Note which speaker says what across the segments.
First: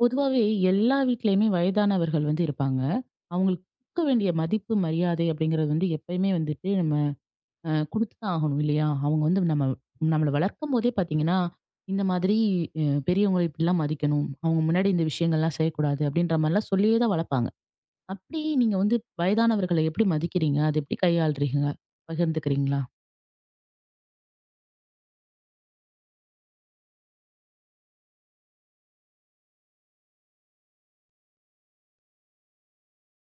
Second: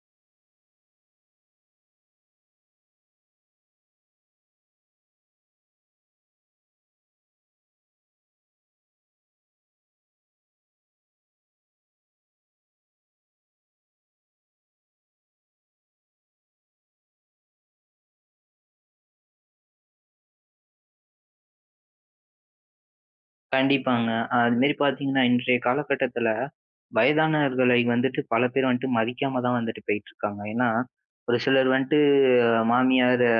Speaker 1: பொதுவாவே எல்லா வீட்லயுமே வயதானவர்கள் வந்து இருப்பாங்க. அவங்களுக்கு குடுக்க வேண்டிய மதிப்பு, மரியாதை அப்படிங்கிறது வந்து எப்பயுமே வந்துட்டு நம்ம குடுத்து தான் ஆகணும் இல்லையா? அவங்க வந்து நம்மள வளர்க்கும்போதே பார்த்தீங்கன்னா, இந்த மாதிரி அ பெரியவங்கள இப்படிலாம் மதிக்கணும். அவங்க முன்னாடி இந்த விஷயங்கள்லாம் செய்யக்கூடாது அப்படின்ற மாரிலாம் சொல்லியே தான் வளர்ப்பாங்க. அப்படி நீங்க வந்து வயதானவர்கள எப்படி மதிக்கிறீங்க? அத எப்படி கையாளுறீங்க? பகிர்ந்துக்கிறீங்களா?
Speaker 2: கண்டிப்பாங்க. அது மாரி பார்த்தீங்கன்னா, இன்றைய காலகட்டத்தில வயதானவர்களை வந்துட்டு பல பேர் வந்துட்டு மதிக்காம தான் வந்துட்டு போயிட்டுருக்காங்க. ஏன்னா, ஒரு சிலர் வந்துட்டு மாமியார்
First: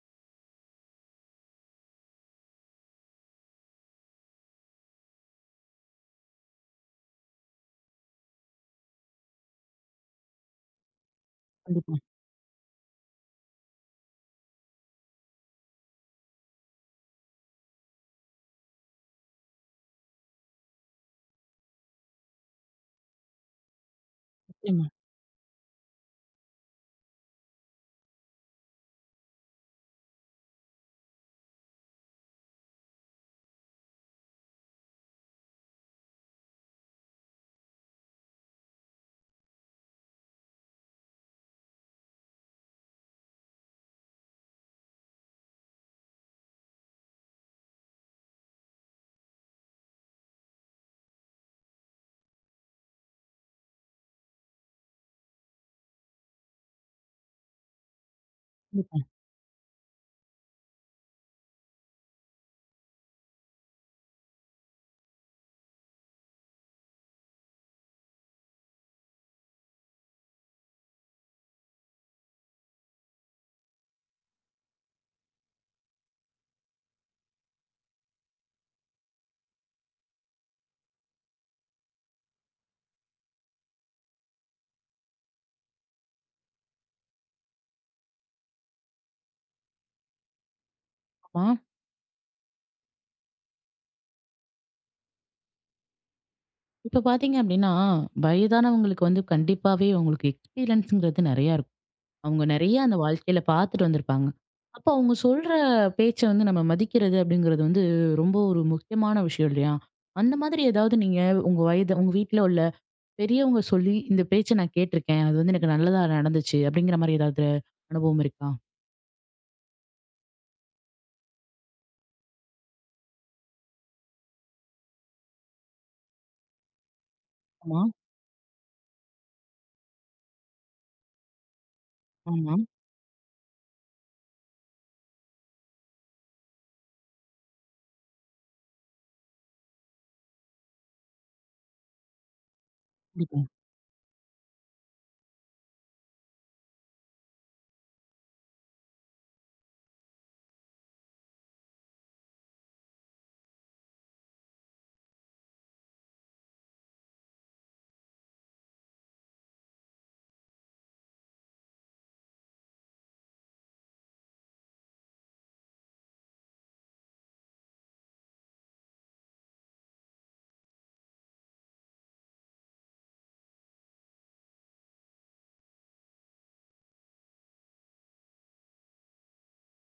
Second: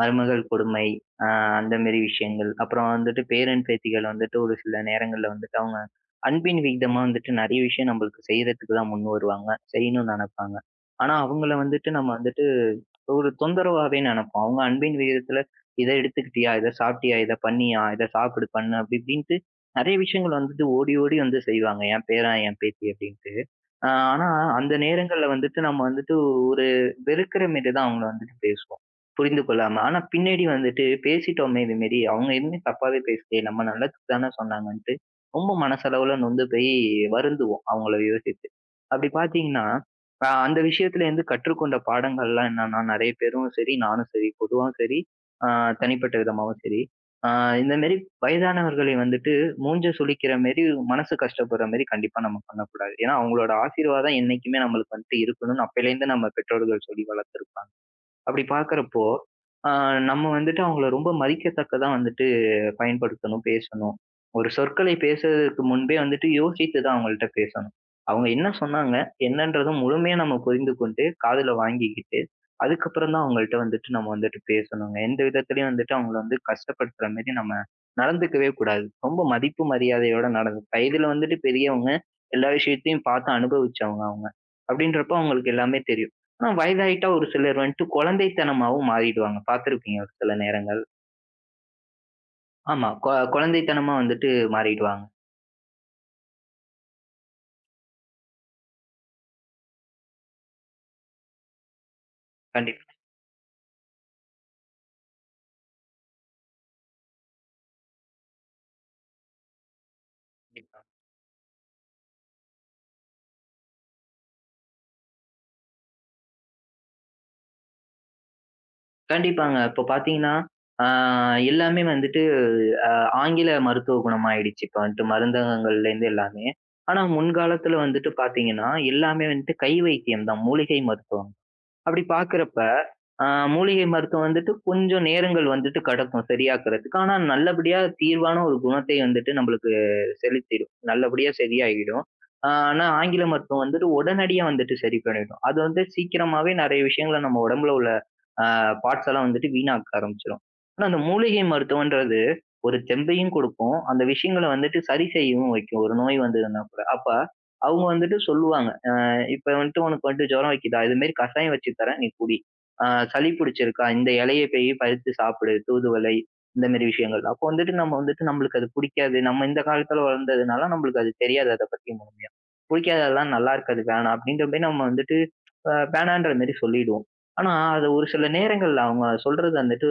Speaker 2: மருமகள் கொடுமை, அ அந்த மாரி விஷயங்கள். அப்புறம் வந்துட்டு பேரன், பேத்திகள் வந்துட்டு ஒரு சில நேரங்கள்ல வந்துட்டு அவங்க அன்பின் விகிதமா வந்துட்டு நெறைய விஷயம் நம்மளுக்கு செய்றதுக்கு தான் முன் வருவாங்க. செய்யணும்னு நெனைப்பாங்க. ஆனா, அவங்கள வந்துட்டு
Speaker 1: கண்டிப்பா,
Speaker 2: நம்ம வந்துட்டு ஒரு தொந்தரவாவே நெனைப்போம். அவங்க அன்பின் விகிதத்தில இத எடுத்துக்கிட்டியா? இத சாப்பிட்டியா? இத பண்ணியா? இத சாப்பிடு, பண்ணு அப்படி இப்படின்ட்டு நெறைய விஷயங்கள் வந்துட்டு ஓடி, ஓடி வந்து செய்வாங்க. என் பேரன், என் பேத்தி அப்படின்ட்டு. ஆனா, அந்த
Speaker 1: நிச்சயமா,
Speaker 2: நேரங்கள்ல வந்துட்டு நம்ம வந்துட்டு ஒரு வெறுக்கிற மாரி தான் அவங்கள வந்துட்டு பேசுவோம். புரிந்து கொள்ளாம. ஆனா பின்னாடி வந்துட்டு பேசிட்டோமே இது மாரி, அவங்க எதுவுமே தப்பாவே பேசலையே, நம்ம நல்லதுக்கு தானே சொன்னாங்கன்ட்டு, ரொம்ப மனசளவுல நொந்து போய் வருந்துவோம் அவங்கள யோசித்து. அப்படி பார்த்தீங்கன்னா, அந்த விஷயத்துலேருந்து கற்றுக்கொண்ட பாடங்கள்லாம் என்னன்னா, நெறைய பேரும் சரி, நானும் சரி, பொதுவாவும் சரி, அ தனிப்பட்ட விதமாவும் சரி, அ இந்த மாரி வயதானவர்களை வந்துட்டு மூஞ்ச சுளிக்கிற மாரி, மனசு கஷ்டப்படுற மாரி கண்டிப்பா நம்ம பண்ணக்கூடாது. ஏன்னா, அவங்களோட ஆசீர்வாதம் என்னைக்குமே நம்மளுக்கு வந்துட்டு இருக்கணும்னு அப்பயிலேருந்து நம்ம பெற்றோர்கள் சொல்லி வளர்த்துருப்பாங்க. அப்படி
Speaker 1: கண்டிப்பா.
Speaker 2: பார்க்கிறப்போ, ஆ நம்ம வந்துட்டு அவங்கள ரொம்ப மதிக்கத்தக்கதா வந்துட்டு பயன்படுத்தணும், பேசணும். ஒரு சொற்களை பேசுறதுக்கு முன்பே வந்துட்டு யோசித்து தான் அவங்கள்ட்ட பேசணும். அவங்க என்ன சொன்னாங்க, என்னன்றத முழுமையா நம்ம புரிந்து கொண்டு, காதுல வாங்கிக்கிட்டு, அதுக்கப்புறம் தான் அவங்கள்ட்ட வந்துட்டு நம்ம வந்துட்டு பேசணுங்க. எந்த விதத்திலயும் வந்துட்டு அவங்கள வந்து கஷ்டப்படுத்துற மாரி நம்ம நடந்துக்கவே கூடாது. ரொம்ப மதிப்பு மரியாதையோட நடந்து வயதுல வந்துட்டு பெரியவங்க, எல்லா விஷயத்தையும் பார்த்து அனுபவிச்சவங்க அவங்க. அப்படின்றப்போ அவங்களுக்கு எல்லாமே தெரியும். ஆனா வயதாயிட்டா ஒரு சிலர் வந்துட்டு குழந்தைத்தனமாவும் மாறிடுவாங்க. பார்த்திருப்பீங்க ஒரு சில நேரங்கள்.
Speaker 1: ஆமா.
Speaker 2: ஆமா. குழந்தைத்தனமா வந்துட்டு மாறிடுவாங்க.
Speaker 1: இப்ப பார்த்தீங்க அப்படின்னா, வயதானவங்களுக்கு வந்து கண்டிப்பாவே உங்களுக்கு எக்ஸ்பீரியன்ஸ்ங்கிறது நெறையா இருக்கும். அவங்க நெறைய
Speaker 2: கண்டிப்பா,
Speaker 1: அந்த வாழ்க்கையில பார்த்துட்டு வந்திருப்பாங்க. அப்போ அவங்க சொல்ற பேச்ச வந்து நம்ம மதிக்கிறது அப்படிங்கிறது வந்து ரொம்ப ஒரு முக்கியமான விஷயம் இல்லையா? அந்த மாதிரி
Speaker 2: கண்டிப்பா.
Speaker 1: ஏதாவது நீங்க உங்க வயது உங்க வீட்ல உள்ள பெரியவங்க சொல்லி, இந்த பேச்ச நான் கேட்டிருக்கேன். அது வந்து எனக்கு நல்லதா நடந்துச்சு அப்படிங்கிற மாரி ஏதாவது அனுபவம் இருக்கா?
Speaker 2: கண்டிப்பாங்க. இப்போ பார்த்தீங்கன்னா, ஆ எல்லாமே வந்துட்டு அ ஆங்கில மருத்துவ குணமாயிடுச்சு. இப்ப வந்துட்டு மருந்தகங்கள்லேருந்து எல்லாமே. ஆனா முன்காலத்துல
Speaker 1: ஆமா,
Speaker 2: வந்துட்டு பார்த்தீங்கன்னா, எல்லாமே வந்துட்டு கை வைத்தியம் தான். மூலிகை மருத்துவம். அப்படி
Speaker 1: ஆமா.
Speaker 2: பார்க்கிறப்ப ஆ மூலிகை மருத்துவம் வந்துட்டு கொஞ்சம் நேரங்கள் வந்துட்டு கடக்கும் சரியாக்குறதுக்கு. ஆனா, நல்லபடியா தீர்வான ஒரு குணத்தை வந்துட்டு நம்மளுக்கு செலுத்திடும். நல்லபடியா சரியாகிடும். ஆனா ஆங்கில
Speaker 1: கண்டிப்பா,
Speaker 2: மருத்துவம் வந்துட்டு உடனடியா வந்துட்டு சரி பண்ணிடும். அது வந்து சீக்கிரமாவே நெறைய விஷயங்கள நம்ம உடம்புல உள்ள ஆ பார்ட்ஸ் எல்லாம் வந்துட்டு வீணாக்க ஆரம்பிச்சுரும். ஆனா அந்த மூலிகை மருத்துவம்ன்றது ஒரு தெம்பையும் கொடுக்கும். அந்த விஷயங்கள வந்துட்டு சரி செய்யவும் வைக்கும். ஒரு நோய் வந்ததுன்னா கூட. அப்ப அவங்க வந்துட்டு சொல்லுவாங்க. இப்ப வந்துட்டு உனக்கு வந்துட்டு ஜுரம் வைக்குதா? இது மாரி கஷாயம் வச்சு தரேன் நீ குடி. ஆ சளி பிடிச்சிருக்கா, இந்த இலைய போய் பறிச்சு சாப்பிடு, தூதுவளை இந்த மாரி விஷயங்கள். அப்போ வந்துட்டு நம்ம வந்துட்டு நம்மளுக்கு அது புடிக்காது. நம்ம இந்த காலத்துல வளர்ந்ததுனால நம்மளுக்கு அது தெரியாது அத பத்தி முழுமையா. புடிக்காது அதெல்லாம் நல்லா இருக்காது, வேணாம் அப்படின்ற மாரி நம்ம வந்துட்டு வேணான்ற மாரி சொல்லிடுவோம். ஆனா அது ஒரு சில நேரங்கள்ல அவங்க சொல்றது வந்துட்டு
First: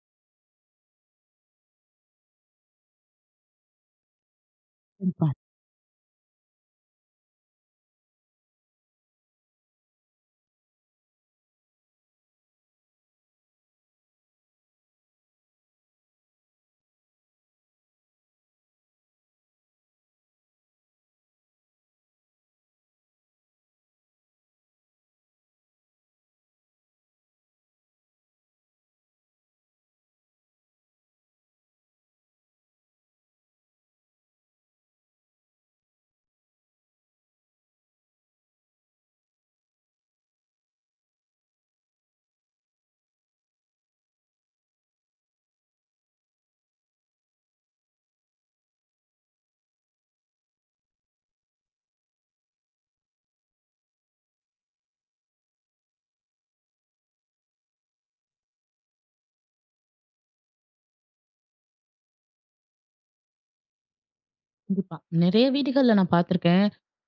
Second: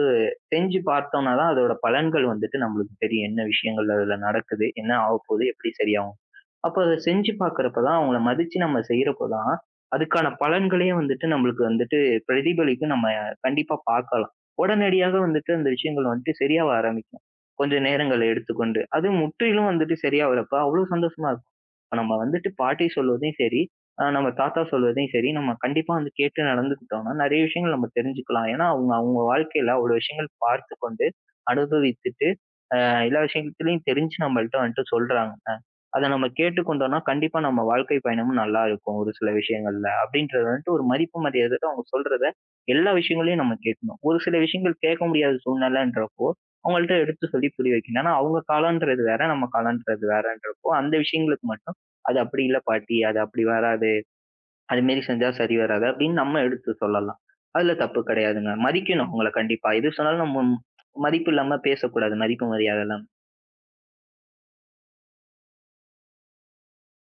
Speaker 2: செஞ்சு பார்த்தோம்னா தான் அதோட பலன்கள் வந்துட்டு நம்மளுக்கு தெரியும். என்ன விஷயங்கள் அதுல நடக்குது? என்ன
Speaker 1: கண்டிப்பா,
Speaker 2: ஆகப்போகுது? எப்படி சரியாகும்? அப்ப அத செஞ்சு பார்க்கிறப்ப தான், அவங்கள மதிச்சு நம்ம செய்யறப்ப தான், அதுக்கான பலன்களே வந்துட்டு நம்மளுக்கு வந்துட்டு பிரதிபலிக்கும். நம்ம கண்டிப்பா பார்க்கலாம். உடனடியாக வந்துட்டு அந்த விஷயங்கள் வந்துட்டு சரியாக ஆரம்பிக்கும். கொஞ்சம் நேரங்கள் எடுத்துக்கொண்டு. அது முற்றிலும் வந்துட்டு சரியாவறப்ப அவ்ளோ சந்தோஷமா இருக்கும். இப்ப நம்ம வந்துட்டு பாட்டி சொல்வதையும் சரி, நம்ம தாத்தா சொல்வதையும் சரி, நம்ம கண்டிப்பா வந்து கேட்டு நடந்துக்கிட்டோம்னா, நெறைய விஷயங்கள் நம்ம தெரிஞ்சுக்கலாம். ஏன்னா, அவங்க அவங்க வாழ்க்கையில அவ்ளோ விஷயங்கள் பார்த்துக்கொண்டு, அனுபவித்துட்டு, அ எல்லா விஷயத்துலயும் தெரிஞ்சு நம்மள்ட்ட வந்துட்டு சொல்றாங்க. அத நம்ம கேட்டுக்கொண்டோம்னா, கண்டிப்பா நம்ம வாழ்க்கை பயணமும் நல்லா இருக்கும் ஒரு சில விஷயங்கள்ல. அப்படின்றது வந்துட்டு ஒரு மதிப்பு மரியாதையோட அவங்க சொல்றத எல்லா விஷயங்களையும் நம்ம கேட்கணும். ஒரு சில விஷயங்கள் கேட்க முடியாத சூழ்நிலைன்றப்போ, அவங்கள்ட்ட எடுத்து சொல்லி புரிய வைக்கணும். ஏன்னா அவங்க காலம்ன்றது வேற, நம்ம காலம்ன்றது வேறன்றப்போ, அந்த விஷயங்களுக்கு மட்டும் "அது அப்படி இல்ல பாட்டி, அது அப்படி வராது. அது மாரி செஞ்சா சரி வராது" அப்படின்னு நம்ம எடுத்து சொல்லலாம். அதுல தப்பு கிடையாதுங்க. மதிக்கணும் அவங்கள கண்டிப்பா. எது சொன்னாலும் நம்ம மதிப்பு இல்லாம பேசக்கூடாது. மதிப்பு மரியாதை இல்லாம.
Speaker 1: கண்டிப்பா. நெறைய வீடுகள்ல நான் பார்த்துருக்கேன்.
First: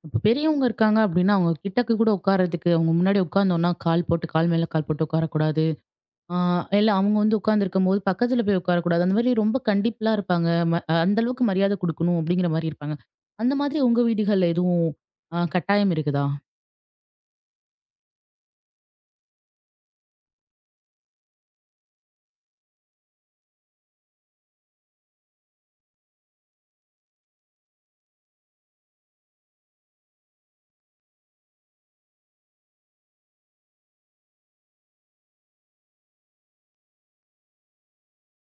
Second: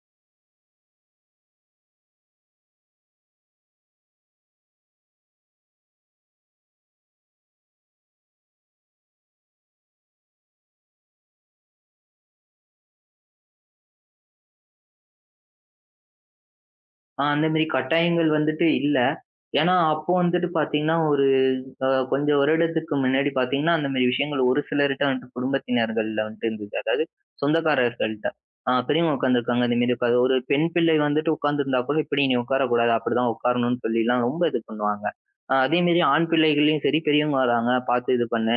Speaker 1: இப்ப பெரியவங்க இருக்காங்க அப்படின்னா, அவங்க கிட்டக்க கூட உட்கார்றதுக்கு அவங்க முன்னாடி உட்கார்ந்தோம்னா, கால் போட்டு கால் மேல கால் போட்டு உட்காரக்கூடாது. ஆ இல்ல அவங்க வந்து உட்கார்ந்திருக்கும்போது பக்கத்துல போய் உட்காரக்கூடாது. அந்த மாதிரி ரொம்ப கண்டிப்புலாம் இருப்பாங்க. அந்த அளவுக்கு மரியாதை குடுக்கணும் அப்படிங்கிற மாரி இருப்பாங்க. அந்த மாதிரி உங்க வீடுகள்ல எதுவும் கட்டாயம் இருக்குதா?
Speaker 2: அந்த மாரி கட்டாயங்கள் வந்துட்டு இல்ல. ஏன்னா, அப்போ வந்துட்டு பார்த்தீங்கன்னா, ஒரு கொஞ்சம் வருடத்துக்கு முன்னாடி பார்த்தீங்கன்னா, அந்த மாரி விஷயங்கள் ஒரு சிலர்ட்ட வந்துட்டு குடும்பத்தினர்கள்ல வந்துட்டு இருந்தது. அதாவது சொந்தக்காரர்கள்ட்ட. பெரியவங்க உட்காந்துருக்காங்க, இந்த மாரி உட்காரு ஒரு பெண் பிள்ளை வந்துட்டு உட்காந்துருந்தா கூட, "இப்படி நீ உட்காரக்கூடாது, அப்படிதான் உட்காரணும்னு" சொல்லிலாம் ரொம்ப இது பண்ணுவாங்க. அதே மாரி ஆண் பிள்ளைகள்லயும் சரி, பெரியவங்க வராங்க, பார்த்து இது பண்ணு,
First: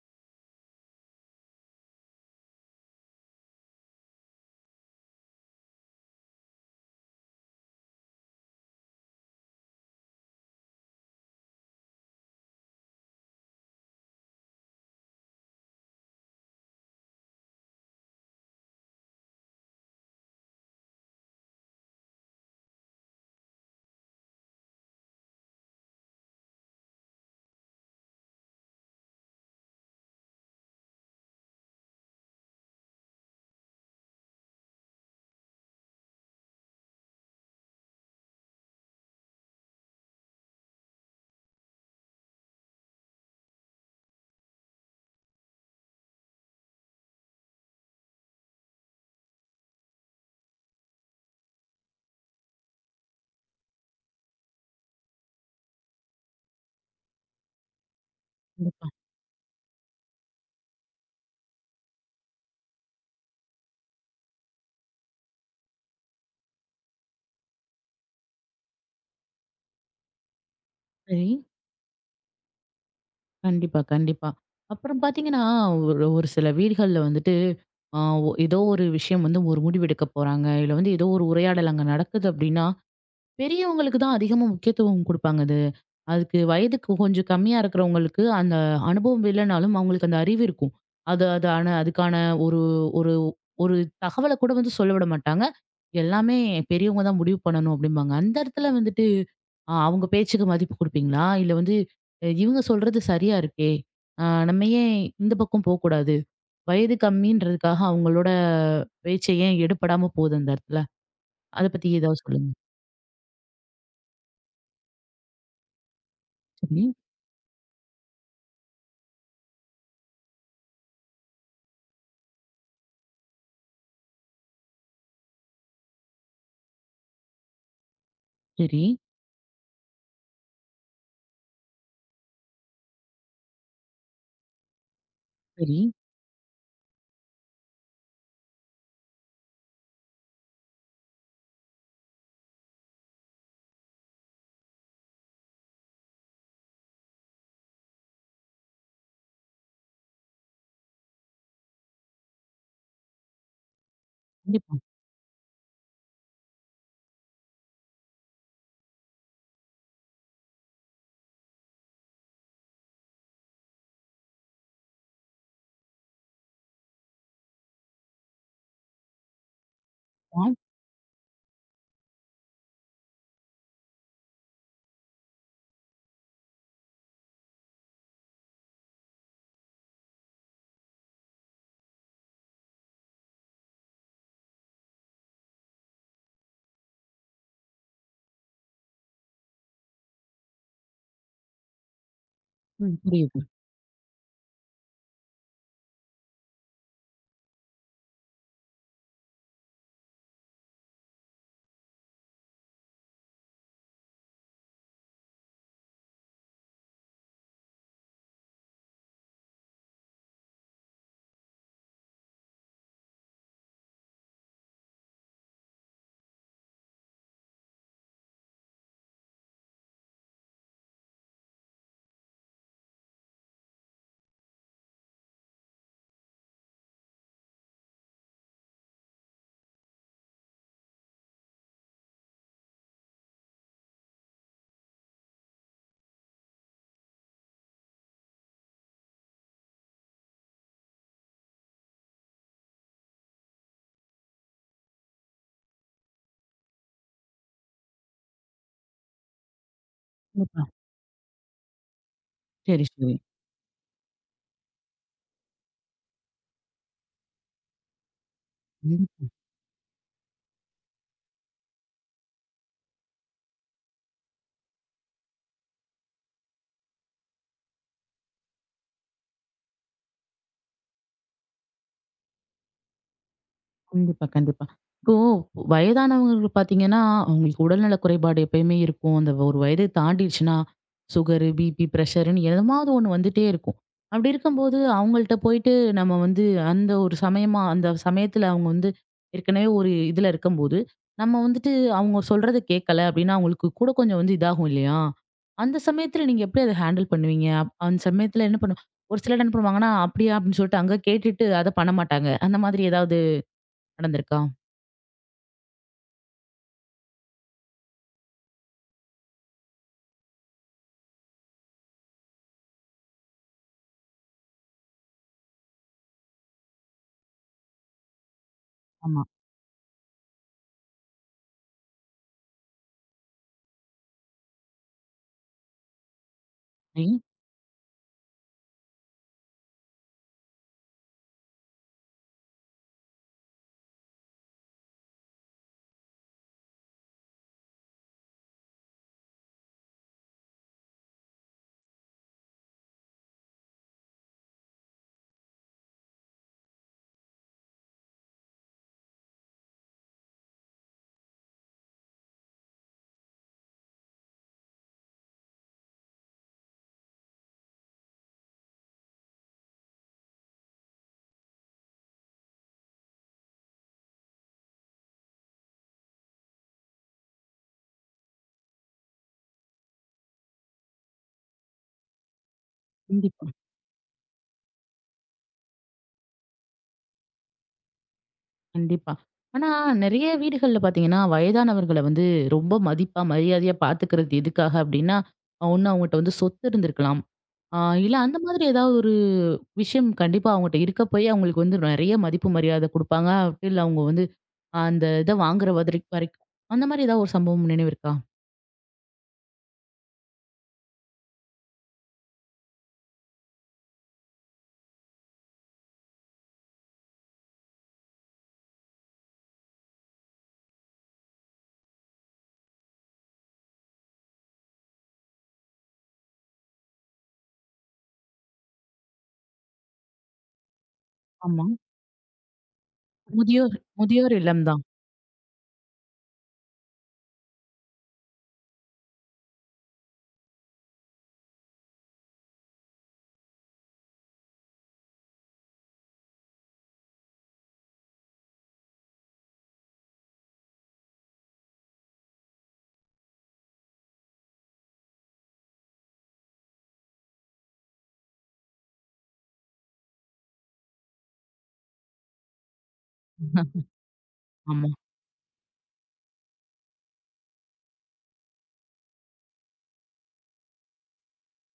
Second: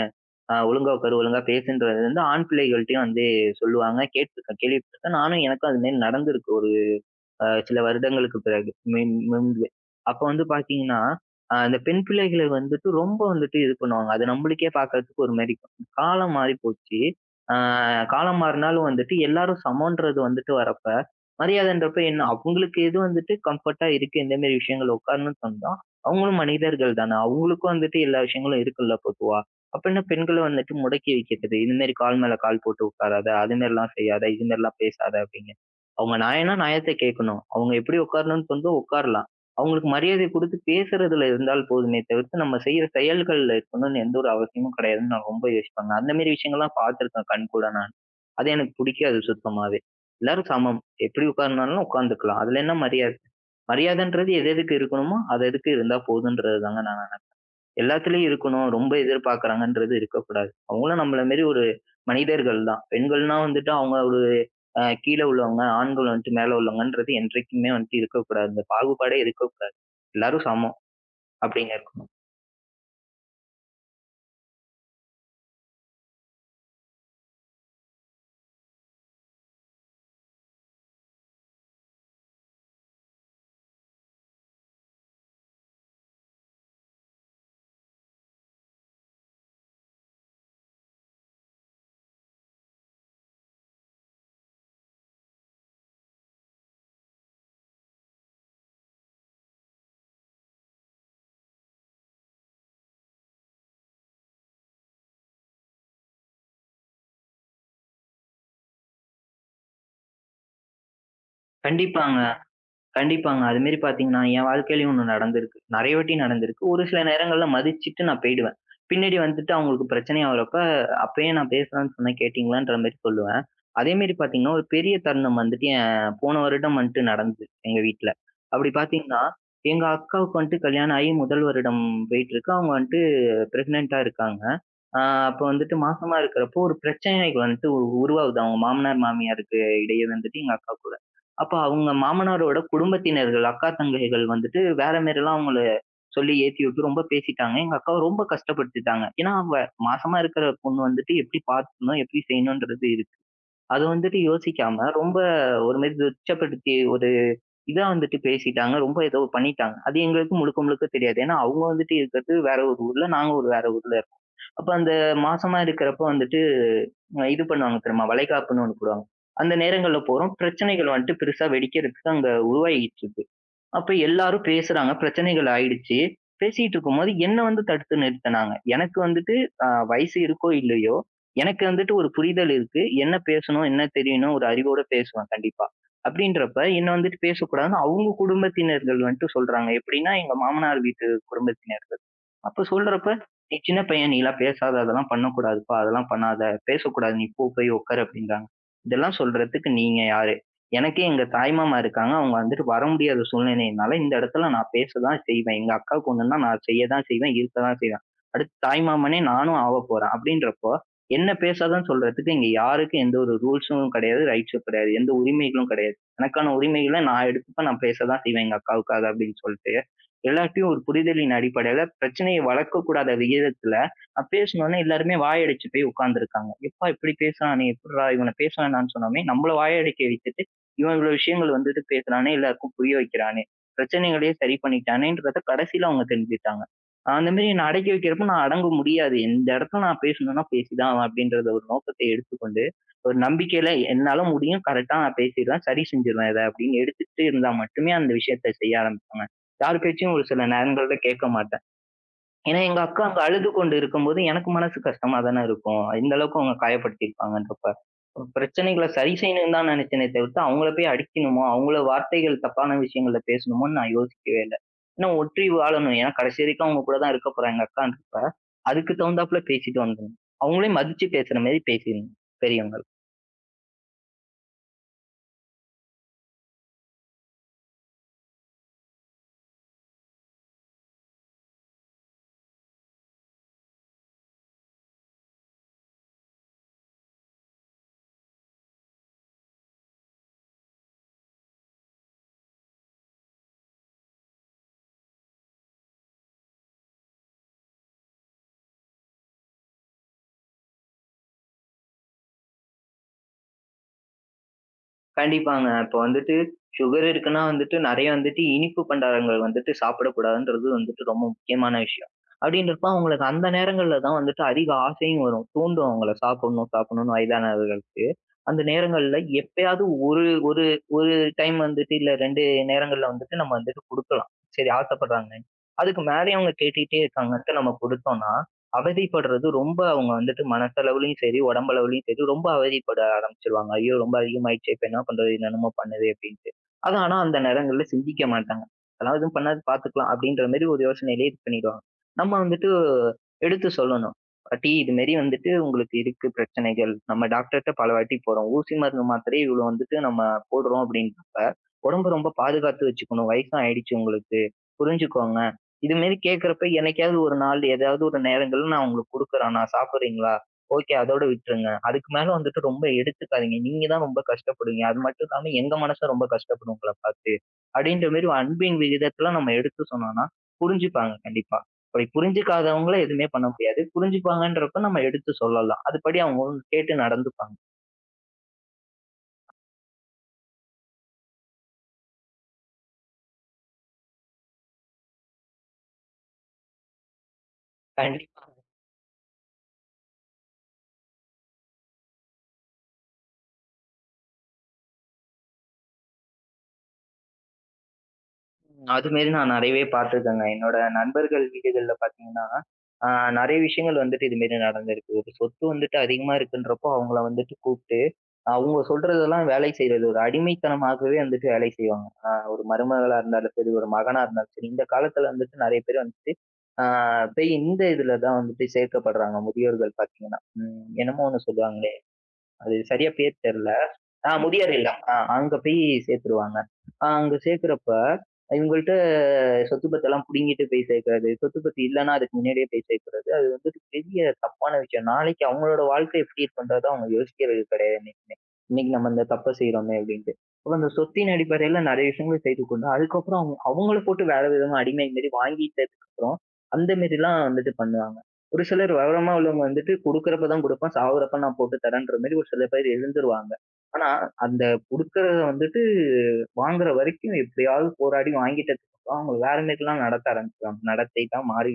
Speaker 2: ஒழுங்கா உட்காரு, ஒழுங்கா பேசுன்றது வந்து ஆண் பிள்ளைகள்ட்டயும் வந்து சொல்லுவாங்க. கேட்டுருக்கேன், கேள்விப்பட்டுருக்கேன். நானும் எனக்கும் அது மாரி நடந்திருக்கு. சில வருடங்களுக்கு பிறகு. முன்பு. அப்ப வந்து பார்த்தீங்கன்னா, அந்த பெண் பிள்ளைகளை வந்துட்டு ரொம்ப வந்துட்டு இது பண்ணுவாங்க. அது நம்மளுக்கே பார்க்கறதுக்கு ஒரு மாரி காலம் மாறிப் போச்சு. அ காலம் மாறினாலும் வந்துட்டு எல்லாரும் சமம்ன்றது வந்துட்டு வரப்ப, மரியாதைன்றப்ப என்ன அவங்களுக்கு எது வந்துட்டு கம்ஃபர்ட்டா இருக்கு, இந்த மாரி விஷயங்கள் உட்காரணும்னு சொன்னா, அவங்களும் மனிதர்கள் தானே. அவங்களுக்கும் வந்துட்டு எல்லா விஷயங்களும் இருக்குல்ல பொதுவா. அப்ப என்ன பெண்கள வந்துட்டு முடக்கி வைக்கிறது. இது மாரி கால் மேல கால் போட்டு உட்காராத, அது மாரிலாம் செய்யாத, இது மாரிலாம் பேசாத அப்படின்னு. அவங்க நாயன்னா நியாயத்த கேட்கணும். அவங்க எப்படி உட்காரணும்னு தோணுதோ உட்காரலாம். அவங்களுக்கு மரியாதை குடுத்து பேசுறதுல இருந்தால் போதுமே தவிர்த்து, நம்ம செய்ற செயல்கள்ல இருக்கணும்னு எந்த ஒரு அவசியமும் கெடையாதுன்னு நான் ரொம்ப யோசிப்பேங்க. அந்த மாரி விஷயங்கள்லாம் பார்த்துருக்கேன் கண்கூடா நான். அது எனக்கு பிடிக்காது சுத்தமாவே. எல்லாரும் சமம். எப்படி உட்கார்ந்தாலும் உட்கார்ந்துக்கலாம். அதுல என்ன மரியாதை? மரியாதைன்றது எது எதுக்கு இருக்கணுமோ, அது அதுக்கு இருந்தா போதுன்றதுதாங்க நான் எல்லாத்துலயும் இருக்கணும்.
Speaker 1: ம்.
Speaker 2: ரொம்ப எதிர்பார்க்குறாங்கன்றது இருக்கக்கூடாது. அவங்களும் நம்மள மாரி ஒரு மனிதர்கள் தான். பெண்கள்னா வந்துட்டு அவங்க ஒரு கீழ உள்ளவங்க, ஆண்கள் வந்துட்டு மேல உள்ளவங்கன்றது என்றைக்குமே வந்துட்டு இருக்கக்கூடாது. இந்த பாகுபாடே இருக்கக்கூடாது. எல்லாரும் சமம்
Speaker 1: சரி.
Speaker 2: அப்படின்னு இருக்கணும்.
Speaker 1: கண்டிப்பா, கண்டிப்பா. அப்புறம் பார்த்தீங்கன்னா, ஒரு ஒரு சில வீடுகள்ல வந்துட்டு ஆ ஒ ஏதோ ஒரு விஷயம் வந்து ஒரு முடிவெடுக்க போறாங்க. இல்ல வந்து ஏதோ ஒரு உரையாடல் அங்க நடக்குது அப்படின்னா, பெரியவங்களுக்கு தான் அதிகமா முக்கியத்துவம் குடுப்பாங்க. அது அதுக்கு வயதுக்கு கொஞ்சம் கம்மியா இருக்கிறவங்களுக்கு அந்த அனுபவம் இல்லைனாலும் அவங்களுக்கு அந்த அறிவு இருக்கும். அதான அதுக்கான ஒரு ஒரு ஒரு தகவல கூட வந்து சொல்ல விட மாட்டாங்க. எல்லாமே பெரியவங்க தான் முடிவு பண்ணணும் அப்படிம்பாங்க. அந்த இடத்துல வந்துட்டு அவங்க பேச்சுக்கு மதிப்பு குடுப்பீங்களா? இல்ல வந்து இவங்க சொல்றது சரியா இருக்கே! அ நம்ம ஏன் இந்த பக்கம் போக்கூடாது? வயது கம்மின்றதுக்காக அவங்களோட பேச்ச ஏன் எடுபடாம போகுது அந்த இடத்துல? அத பத்தி
Speaker 2: கண்டிப்பாங்க.
Speaker 1: ஏதாவது சொல்லுங்க.
Speaker 2: கண்டிப்பாங்க. அதுமாரி பார்த்தீங்கன்னா, என் வாழ்க்கையிலயும் ஒண்ணு நடந்திருக்கு. நெறைய வாட்டி நடந்திருக்கு. ஒரு
Speaker 1: சரி,
Speaker 2: சில நேரங்கள்ல மதிச்சுட்டு நான் போயிடுவேன். பின்னாடி வந்துட்டு அவங்களுக்கு பிரச்சனை ஆகுறப்ப, அப்பயே நான் பேசுறேன்னு சொன்னேன் கேட்டீங்களான்ற மாரி சொல்லுவேன். அதேமாரி பார்த்தீங்கன்னா, ஒரு பெரிய தருணம் வந்துட்டு என் போன வருடம் வந்துட்டு நடந்தது எங்க வீட்ல. அப்படி
Speaker 1: சரி,
Speaker 2: பார்த்தீங்கன்னா, எங்க அக்காவுக்கு வந்துட்டு கல்யாணம் ஆகி முதல் வருடம் போயிட்டுருக்கு. அவங்க வந்துட்டு பிரெக்னன்ட்டா இருக்காங்க. ஆ அப்ப வந்துட்டு
Speaker 1: சரி.
Speaker 2: மாசமா இருக்கிறப்போ ஒரு பிரச்சனைகள் வந்துட்டு உருவாகுது. அவங்க மாமனார், மாமியாருக்கு இடையே வந்துட்டு எங்க அக்கா கூட. அப்ப அவங்க மாமனாரோட குடும்பத்தினர்கள், அக்கா, தங்கைகள் வந்துட்டு வேற மாரிலாம் அவங்கள சொல்லி ஏத்தி விட்டு ரொம்ப பேசிட்டாங்க. எங்க அக்காவ ரொம்ப கஷ்டப்படுத்திட்டாங்க. ஏன்னா, அவ மாசமா இருக்கிற பொண்ணு வந்துட்டு எப்படி பார்த்துக்கணும், எப்படி செய்யணுன்றது இருக்கு. அத வந்துட்டு
Speaker 1: கண்டிப்பா.
Speaker 2: யோசிக்காம ரொம்ப ஒரு மாரி துச்சப்படுத்தி ஒரு இதா வந்துட்டு பேசிட்டாங்க. ரொம்ப ஏதோ பண்ணிட்டாங்க. அது எங்களுக்கு முழுக்க முழுக்க தெரியாது. ஏன்னா அவங்க வந்துட்டு இருக்கிறது வேற ஒரு ஊர்ல, நாங்க ஒரு வேற ஊர்ல அப்ப அந்த மாசமா இருக்கிறப்போ வந்துட்டு, இது பண்ணுவாங்க தெரியுமா? வளைகாப்புன்னு ஒண்ணு போடுவாங்க. அந்த நேரங்கள்ல போறோம்.
Speaker 1: ஆ.
Speaker 2: பிரச்சனைகள் வந்துட்டு பெருசா வெடிக்கிறதுக்கு அங்க உருவாகிட்டு இருக்கு. அப்ப எல்லாரும் பேசுறாங்க. பிரச்சனைகள் ஆயிடுச்சு. பேசிட்டு இருக்கும்போது என்ன வந்து தடுத்து நிறுத்துனாங்க. எனக்கு வந்துட்டு வயசு இருக்கோ இல்லையோ, எனக்கு வந்துட்டு ஒரு புரிதல் இருக்கு. என்ன பேசணும்? என்ன தெரியணும்? ஒரு அறிவோட பேசுவேன் கண்டிப்பா. அப்படின்றப்ப என்ன வந்துட்டு பேசக்கூடாதுன்னு அவங்க குடும்பத்தினர்கள் வந்துட்டு சொல்றாங்க. எப்படின்னா, எங்க மாமனார் வீட்டு குடும்பத்தினர்கள். அப்ப
Speaker 1: ம்.
Speaker 2: சொல்றப்ப,
Speaker 1: புரியுது.
Speaker 2: "நீ சின்ன பையன். நீலாம் பேசாத. அதெல்லாம் பண்ணக்கூடாதுப்பா. அதெல்லாம் பண்ணாத. பேசக்கூடாது. நீ போ போய் உட்காரு" அப்படின்றாங்க. இதெல்லாம் சொல்றதுக்கு நீங்க யாரு? எனக்கே எங்க தாய்மாமா இருக்காங்க. அவங்க வந்துட்டு வர முடியாத சூழ்நிலையினால இந்த இடத்துல நான் பேசதான் செய்வேன். எங்க அக்காவுக்கு ஒண்ணுன்னா நான் செய்யதான் செய்வேன், இருக்கதான் செய்வேன். அடுத்து தாய்மாமனே நானும் ஆவப் போறேன். அப்படின்றப்போ, என்ன பேசாதன்னு சொல்றதுக்கு இங்க யாருக்கும் எந்த ஒரு ரூல்ஸும் கிடையாது, ரைட்ஸும் கிடையாது. எந்த உரிமைகளும் கிடையாது. எனக்கான உரிமைகள நான் எடுத்துப்பேன். நான் பேசதான் செய்வேன் எங்க அக்காவுக்காக அப்படின்னு சொல்ட்டு. எல்லார்ட்டயும் ஒரு புரிதலின் அடிப்படையில பிரச்சனைய வளர்க்கக்கூடாத விகிதத்துல, நான் பேசினோனே எல்லாருமே வாயடிச்சு போய் உட்கார்ந்துருக்காங்க. "எப்பா இப்படி பேசுறானே! எப்புட்றா இவன பேச வேணாம்னு சொன்னோமே, நம்மள வாயடிக்க வச்சுட்டு, இவன் இவ்வளவு விஷயங்கள் வந்துட்டு பேசுறானே! எல்லாருக்கும் புரிய வைக்கிறானே! பிரச்சனைகளையே சரி பண்ணிட்டானேன்றத" கடைசியில அவங்க தெரிஞ்சுக்கிட்டாங்க. அந்த மாரி என்ன அடக்கி வைக்கிறப்போ நான் அடங்க முடியாது. இந்த இடத்துல நான் பேசணும்னா பேசிதான் ஆவேன் அப்படின்றத ஒரு நோக்கத்த எடுத்துக்கொண்டு, ஒரு நம்பிக்கையில என்னால முடியும், கரெக்ட்டா நான் பேசிருவேன், சரி செஞ்சுருவேன் இத அப்படின்னு எடுத்துட்டு இருந்தா மட்டுமே அந்த விஷயத்த செய்ய ஆரம்பிப்பாங்க. யார் பேச்சையும் ஒரு சில நேரங்கள்ல கேட்க மாட்டேன். ஏன்னா எங்க
Speaker 1: சரி,
Speaker 2: அக்கா
Speaker 1: சரி.
Speaker 2: அங்க அழுது கொண்டு இருக்கும்போது எனக்கு மனசு கஷ்டமா தானே இருக்கும். இந்த அளவுக்கு அவங்க காயப்படுத்தியிருப்பாங்கன்றப்ப. பிரச்சனைகள சரி
Speaker 1: ம்.
Speaker 2: செய்யணும்னு தான் நினைச்சேனே தவிர்த்து, அவங்கள போய் அடிக்கணுமோ, அவங்கள வார்த்தைகள் தப்பான விஷயங்கள்ல பேசணுமோன்னு நான் யோசிக்கவே இல்ல. ஏன்னா ஒற்றி வாழணும். ஏன்னா கடைசி வரைக்கும் அவங்க கூட தான் இருக்க போறேன் எங்க அக்கான்றப்ப, அதுக்கு தகுந்தாப்புல பேசிட்டு வந்தேன். அவங்களையும் மதிச்சு பேசுற மாரி பேசியிருந்தேன் பெரியவங்கள.
Speaker 1: கண்டிப்பா, கண்டிப்பா. இப்போ வயதானவங்களுக்கு பார்த்தீங்கன்னா, அவங்களுக்கு உடல்நல குறைபாடு எப்பயுமே இருக்கும். அந்த ஒரு வயதை தாண்டிடுச்சுன்னா, சுகரு, பிபி, பிரஷர்ன்னு எதமாவது ஒண்ணு வந்துட்டே இருக்கும். அப்படி இருக்கும்போது அவங்கள்ட்ட போயிட்டு நம்ம வந்து அந்த ஒரு சமயமா அந்த சமயத்துல அவங்க வந்து ஏற்கனவே ஒரு இதுல இருக்கும்போது, நம்ம வந்துட்டு அவங்க சொல்றத கேட்கல அப்படின்னா, அவங்களுக்கு கூட கொஞ்சம் வந்து இதாகும் இல்லையா? அந்த சமயத்துல நீங்க எப்படி அத ஹேண்டில் பண்ணுவீங்க? அந்த சமயத்துல என்ன பண்ணுவ ஒரு சிலர் என்ன பண்ணுவாங்கன்னா, அப்படியா அப்படின்னு சொல்லிட்டு அங்க கேட்டுட்டு அத பண்ண மாட்டாங்க. அந்த மாதிரி ஏதாவது நடந்திருக்கா?
Speaker 2: கண்டிப்பாங்க. இப்ப வந்துட்டு சுகர் இருக்குன்னா வந்துட்டு நெறைய வந்துட்டு இனிப்பு பண்டாரங்கள் வந்துட்டு சாப்பிடக்கூடாதுன்றது வந்துட்டு ரொம்ப முக்கியமான விஷயம். அப்டின்றப்ப அவங்களுக்கு அந்த நேரங்கள்ல தான் வந்துட்டு அதிக ஆசையும் வரும். தூண்டும் அவங்கள சாப்பிடணும், சாப்பிடணும்னு வயதானவர்களுக்கு. அந்த நேரங்கள்ல
Speaker 1: ஆமா.
Speaker 2: எப்பயாவது ஒரு ஒரு ஒரு டைம் வந்துட்டு இல்ல 2 நேரங்கள்ல வந்துட்டு நம்ம வந்துட்டு குடுக்கலாம். சரி ஆசைப்படுறாங்க. அதுக்கு மேலயும் அவங்க கேட்டுட்டே
Speaker 1: நெய்
Speaker 2: இருக்காங்கன்ட்டு நம்ம குடுத்தோம்னா, அவதிப்படுறது ரொம்ப அவங்க வந்துட்டு மனசளவுலயும் சரி, உடம்பளவுலயும் சரி ரொம்ப அவதிப்பட ஆரம்பிச்சுருவாங்க. ஐயோ! ரொம்ப அதிகமாயிடுச்சே! இப்ப என்ன பண்றது? என்னென்னமோ பண்ணுதே! அப்படின்ட்டு. அது ஆனா அந்த நேரங்கள்ல சிந்திக்க மாட்டாங்க. அதெல்லாம் எதுவும் பண்ணாது பார்த்துக்கலாம் அப்படின்ற மாரி ஒரு யோசனையிலேயே இது பண்ணிடுவாங்க. நம்ம வந்துட்டு எடுத்து சொல்லணும். பாட்டி இது மாரி வந்துட்டு உங்களுக்கு இருக்கு பிரச்சனைகள். நம்ம டாக்டர்ட்ட பல வாட்டி போறோம். ஊசி மருந்து மாத்திரை இவ்ளோ வந்துட்டு நம்ம போடுறோம் அப்படின்றப்ப, உடம்ப ரொம்ப பாதுகாத்து வச்சுக்கணும். வயசும் ஆயிடுச்சு உங்களுக்கு. புரிஞ்சுக்கோங்க. இது மாரி கேட்கிறப்ப, என்னைக்காவது ஒரு நாள், ஏதாவது ஒரு நேரங்கள்ல நான் உங்களுக்கு குடுக்குறேன் அண்ணா சாப்பிடுறீங்களா? ஓகே. அதோட விட்டுருங்க. அதுக்கு மேல வந்துட்டு ரொம்ப எடுத்துக்காதீங்க. நீங்க தான் ரொம்ப கஷ்டப்படுவீங்க. அது மட்டும் இல்லாம எங்க மனசும் ரொம்ப கஷ்டப்படும் உங்கள பார்த்து. அப்படின்ற மாரி ஒரு அன்பின் விகிதத்துல நம்ம எடுத்து சொன்னோம்னா, புரிஞ்சுப்பாங்க கண்டிப்பா. அப்படி புரிஞ்சுக்காதவங்கள எதுவுமே பண்ண
Speaker 1: கண்டிப்பா,
Speaker 2: முடியாது. புரிஞ்சுப்பாங்கன்றப்ப நம்ம எடுத்து சொல்லலாம். அதுபடி அவங்க கேட்டு நடந்துப்பாங்க.
Speaker 1: கண்டிப்பா. ஆனா நெறைய வீடுகள்ல பார்த்தீங்கன்னா, வயதானவர்கள வந்து ரொம்ப மதிப்பா, மரியாதையா பார்த்துக்கிறது எதுக்காக அப்டின்னா, ஒண்ணு அவங்கட்ட வந்து சொத்து இருந்திருக்கலாம். ஆ இல்ல அந்த
Speaker 2: கண்டிப்பா.
Speaker 1: மாதிரி ஏதாவது ஒரு விஷயம் கண்டிப்பா அவங்கட்ட இருக்க போய் அவங்களுக்கு வந்து நெறைய மதிப்பு, மரியாதை குடுப்பாங்க. இல்ல அவங்க வந்து அந்த இத வாங்குற மாதிரி வரைக்கும். அந்த மாரி ஏதாவது ஒரு சம்பவம் நினைவு இருக்கா?
Speaker 2: அது மாரி நான் நெறையவே பார்த்துருக்கேங்க. என்னோட நண்பர்கள் வீடுகள்ல பார்த்தீங்கன்னா, அ நெறைய விஷயங்கள் வந்துட்டு இது மாரி நடந்திருக்கு. ஒரு சொத்து வந்துட்டு அதிகமா இருக்குன்றப்போ, அவங்கள வந்துட்டு கூப்ட்டு, அவங்க சொல்றதெல்லாம் வேலை செய்றது. ஒரு அடிமைத்தனமாகவே வந்துட்டு வேலை செய்வாங்க. ஒரு மருமகளா இருந்தாலும் சரி, ஒரு மகனா இருந்தாலும் சரி, இந்த காலத்துல வந்துட்டு நெறைய பேர் வந்துட்டு, அ போய் இந்த இதுல தான் வந்துட்டு சேர்க்கப்படுறாங்க, முதியோர்கள் பார்த்தீங்கன்னா. ம் என்னமோ ஒண்ணு
Speaker 1: ஆமா.
Speaker 2: சொல்லுவாங்களே, அது சரியா பேர் தெர்ல.
Speaker 1: முதியோர்
Speaker 2: ஆ
Speaker 1: முதியோர் இல்லம்
Speaker 2: முதியோர்
Speaker 1: தான்.
Speaker 2: இல்லம். ஆ அங்க போய் சேர்த்துருவாங்க. அங்க சேர்க்கிறப்ப, இவங்கள்ட்ட சொத்து பத்தெல்லாம் புடுங்கிட்டு போய் சேர்க்கிறது. சொத்து பத்து இல்லன்னா அதுக்கு முன்னாடியே போய் சேர்க்கிறது. அது வந்துட்டு பெரிய தப்பான விஷயம். நாளைக்கு அவங்களோட வாழ்க்கை எப்படி இருக்குன்றத அவங்க யோசிக்கிறது கிடையாது என்னைக்குமே. இன்னைக்கு நம்ம இந்த தப்ப செய்றோமே அப்படின்ட்டு. அப்ப அந்த சொத்தின் அடிப்படையில நிறைய விஷயங்கள் செய்து கொண்டு, அதுக்கப்புறம் அவங்க அவங்கள போட்டு வேற விதமா அடிமை மாரி வாங்கிட்டதுக்கு அப்புறம், அந்த மாரிலாம் வந்துட்டு பண்ணுவாங்க. ஒரு சிலர் விவரமா உள்ளவங்க வந்துட்டு குடுக்குறப்ப தான் குடுப்பேன், சாகுறப்ப நான் போட்டு தரேன்ற மாரி ஒரு சில பேர் எழுந்துருவாங்க. ஆனா, அந்த
Speaker 1: ஆமா.
Speaker 2: குடுக்கறத வந்துட்டு வாங்குற வரைக்கும் எப்படியாவது போராடி வாங்கிட்டதுக்கப்புறம் அவங்க வேற மாரிலாம் நடத்த ஆரம்பிச்சுருவாங்க. நடத்தை தான் மாறி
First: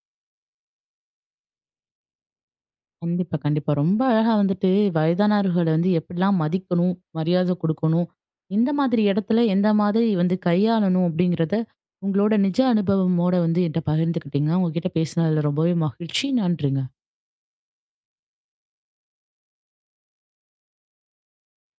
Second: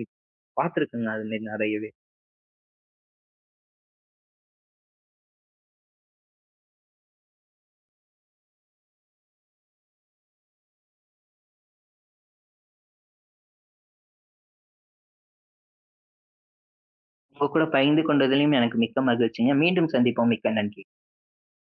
Speaker 2: பார்த்துருக்கேங்க அது மாரி நெறையவே.
Speaker 1: கண்டிப்பா, கண்டிப்பா. ரொம்ப அழகா வந்துட்டு வயதானவர்கள வந்து எப்படிலாம் மதிக்கணும், மரியாதை குடுக்கணும், எந்த மாதிரி இடத்துல எந்த மாதிரி வந்து கையாளணும் அப்படிங்கிறத உங்களோட நிஜ அனுபவமோட வந்து என்கிட்ட பகிர்ந்துக்கிட்டீங்க. உங்ககிட்ட பேசினதுல ரொம்பவே மகிழ்ச்சி. நன்றிங்க.
Speaker 2: உங்க கூட பகிர்ந்து கொண்டதிலும் எனக்கு மிக்க மகிழ்ச்சிங்க. மீண்டும் சந்திப்போம். மிக்க நன்றி.